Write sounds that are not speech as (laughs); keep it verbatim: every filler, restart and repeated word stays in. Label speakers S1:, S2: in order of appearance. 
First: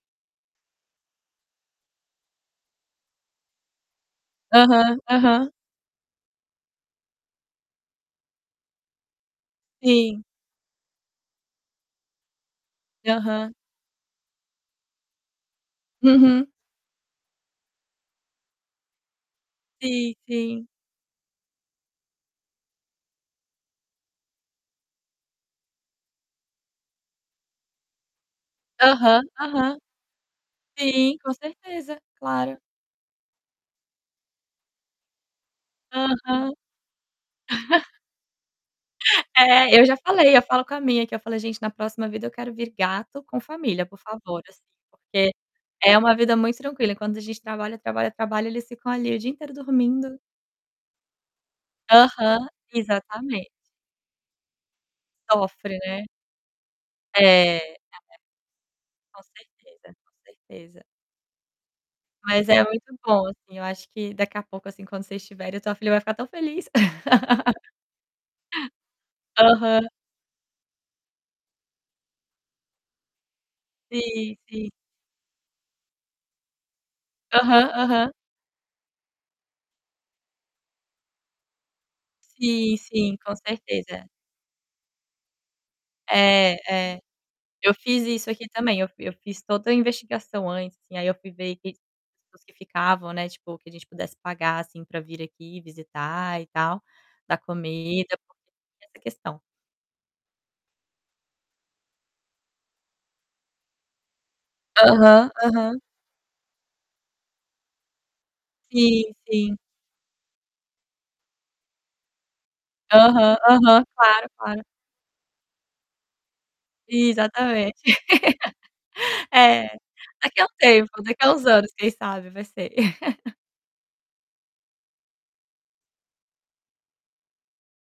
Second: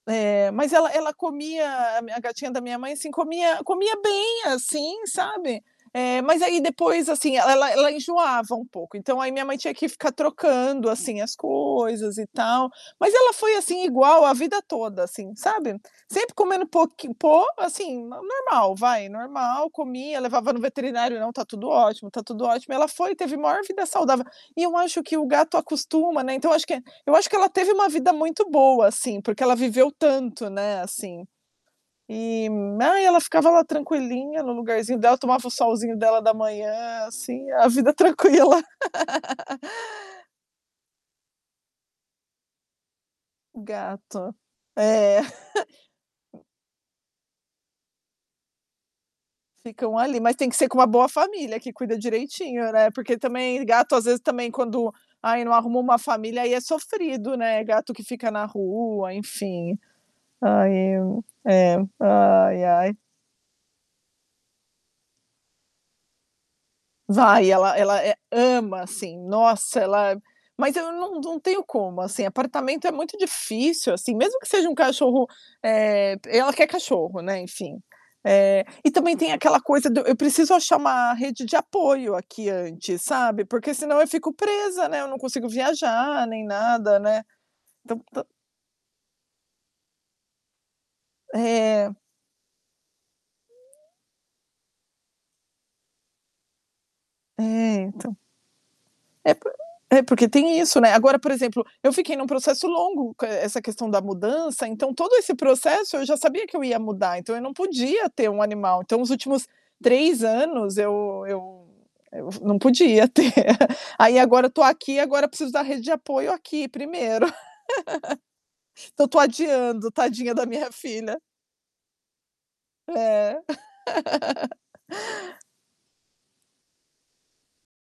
S1: É, mas ela ela comia, a a gatinha da minha mãe, assim, comia comia bem,
S2: Aham,
S1: assim,
S2: aham.
S1: sabe, eh, mas, aí, depois, assim, ela ela ela enjoava um pouco. Então, aí, minha mãe tinha que ficar
S2: Sim.
S1: trocando, assim, as coisas, e tal. Mas ela
S2: Aham.
S1: foi, assim, igual a vida toda, assim, sabe. Sempre
S2: Uhum.
S1: comendo, pouqui po assim, normal, vai, normal,
S2: Sim,
S1: comia. Levava no
S2: sim.
S1: veterinário: "Não, tá tudo ótimo, tá tudo ótimo". E ela foi e teve a maior vida saudável. E eu acho que o gato acostuma, né, então, eu que é eu acho que ela teve uma vida muito boa, assim,
S2: Aham,
S1: porque ela
S2: aham.
S1: viveu tanto, né,
S2: Sim,
S1: assim.
S2: com certeza,
S1: E,
S2: claro.
S1: ai, ela ficava lá tranquilinha no lugarzinho dela, tomava o solzinho dela da
S2: Aham.
S1: manhã, assim, a vida
S2: (chuckles)
S1: tranquila. (laughs)
S2: É, eu já falei, eu falo com a minha que eu falei: "Gente, na próxima vida, eu quero vir gato com família, por
S1: Gato,
S2: favor", assim.
S1: é.
S2: Porque é uma vida
S1: (chuckles)
S2: muito tranquila, enquanto a gente trabalha, trabalha, trabalha, eles ficam ali o dia inteiro
S1: Ficam
S2: dormindo.
S1: ali, mas tem que ser com uma boa família, que cuida
S2: Aham,
S1: direitinho, né, porque
S2: exatamente.
S1: também, gato às vezes também quando ai, não
S2: Sofre,
S1: arruma uma
S2: né.
S1: família, aí, é sofrido, né.
S2: É.
S1: Gato que fica na
S2: (unintelligible)
S1: rua,
S2: Com
S1: enfim.
S2: certeza, com
S1: Ai
S2: certeza.
S1: eu é,
S2: Mas é
S1: ai, ai.
S2: muito bom, assim. Eu acho que, daqui a pouco, assim, quando vocês estiverem, a tua filha vai ficar tão feliz.
S1: Vai,
S2: (laughs)
S1: ela ela ama, assim. Nossa,
S2: Aham.
S1: ela mas eu não não tenho como, assim, apartamento é muito difícil, assim,
S2: Sim,
S1: mesmo que seja
S2: sim.
S1: um cachorro, eh, ela quer cachorro, né,
S2: Aham,
S1: enfim.
S2: aham.
S1: Eh, e também tem aquela coisa do eu preciso achar uma rede de apoio aqui
S2: Sim,
S1: antes,
S2: sim, com
S1: sabe. Porque, senão,
S2: certeza.
S1: eu fico presa, né, eu não consigo viajar nem
S2: É,
S1: nada,
S2: é
S1: né.
S2: eu
S1: Então,
S2: fiz
S1: tan
S2: isso aqui, também. Eu eu fiz toda a investigação antes, assim. Aí, eu fui ver que as
S1: É.
S2: pessoas que ficavam, né, tipo, que a gente pudesse pagar, assim, para vir aqui visitar, e tal, dar
S1: É, então.
S2: comida, porque tem essa
S1: É
S2: questão.
S1: por é porque tem isso, né. Agora, por exemplo, eu fiquei em um processo longo, co essa questão da mudança, então, todo
S2: Aham,
S1: esse
S2: aham.
S1: processo, eu já sabia que eu ia mudar, então, eu não podia ter um animal, então, os
S2: Sim,
S1: últimos
S2: sim.
S1: três anos, eu eu eu não podia ter.
S2: Aham, aham,
S1: (laughs) Aí,
S2: claro,
S1: agora, eu
S2: claro.
S1: estou aqui, agora, preciso da rede de apoio aqui primeiro.
S2: Exatamente
S1: (laughs) Eu estou
S2: (laughs) É,
S1: adiando, tadinha
S2: daqui
S1: da
S2: a um
S1: minha
S2: tempo,
S1: filha.
S2: daqui a uns anos, quem sabe? vai ser. (chuckles)
S1: É. (laughs)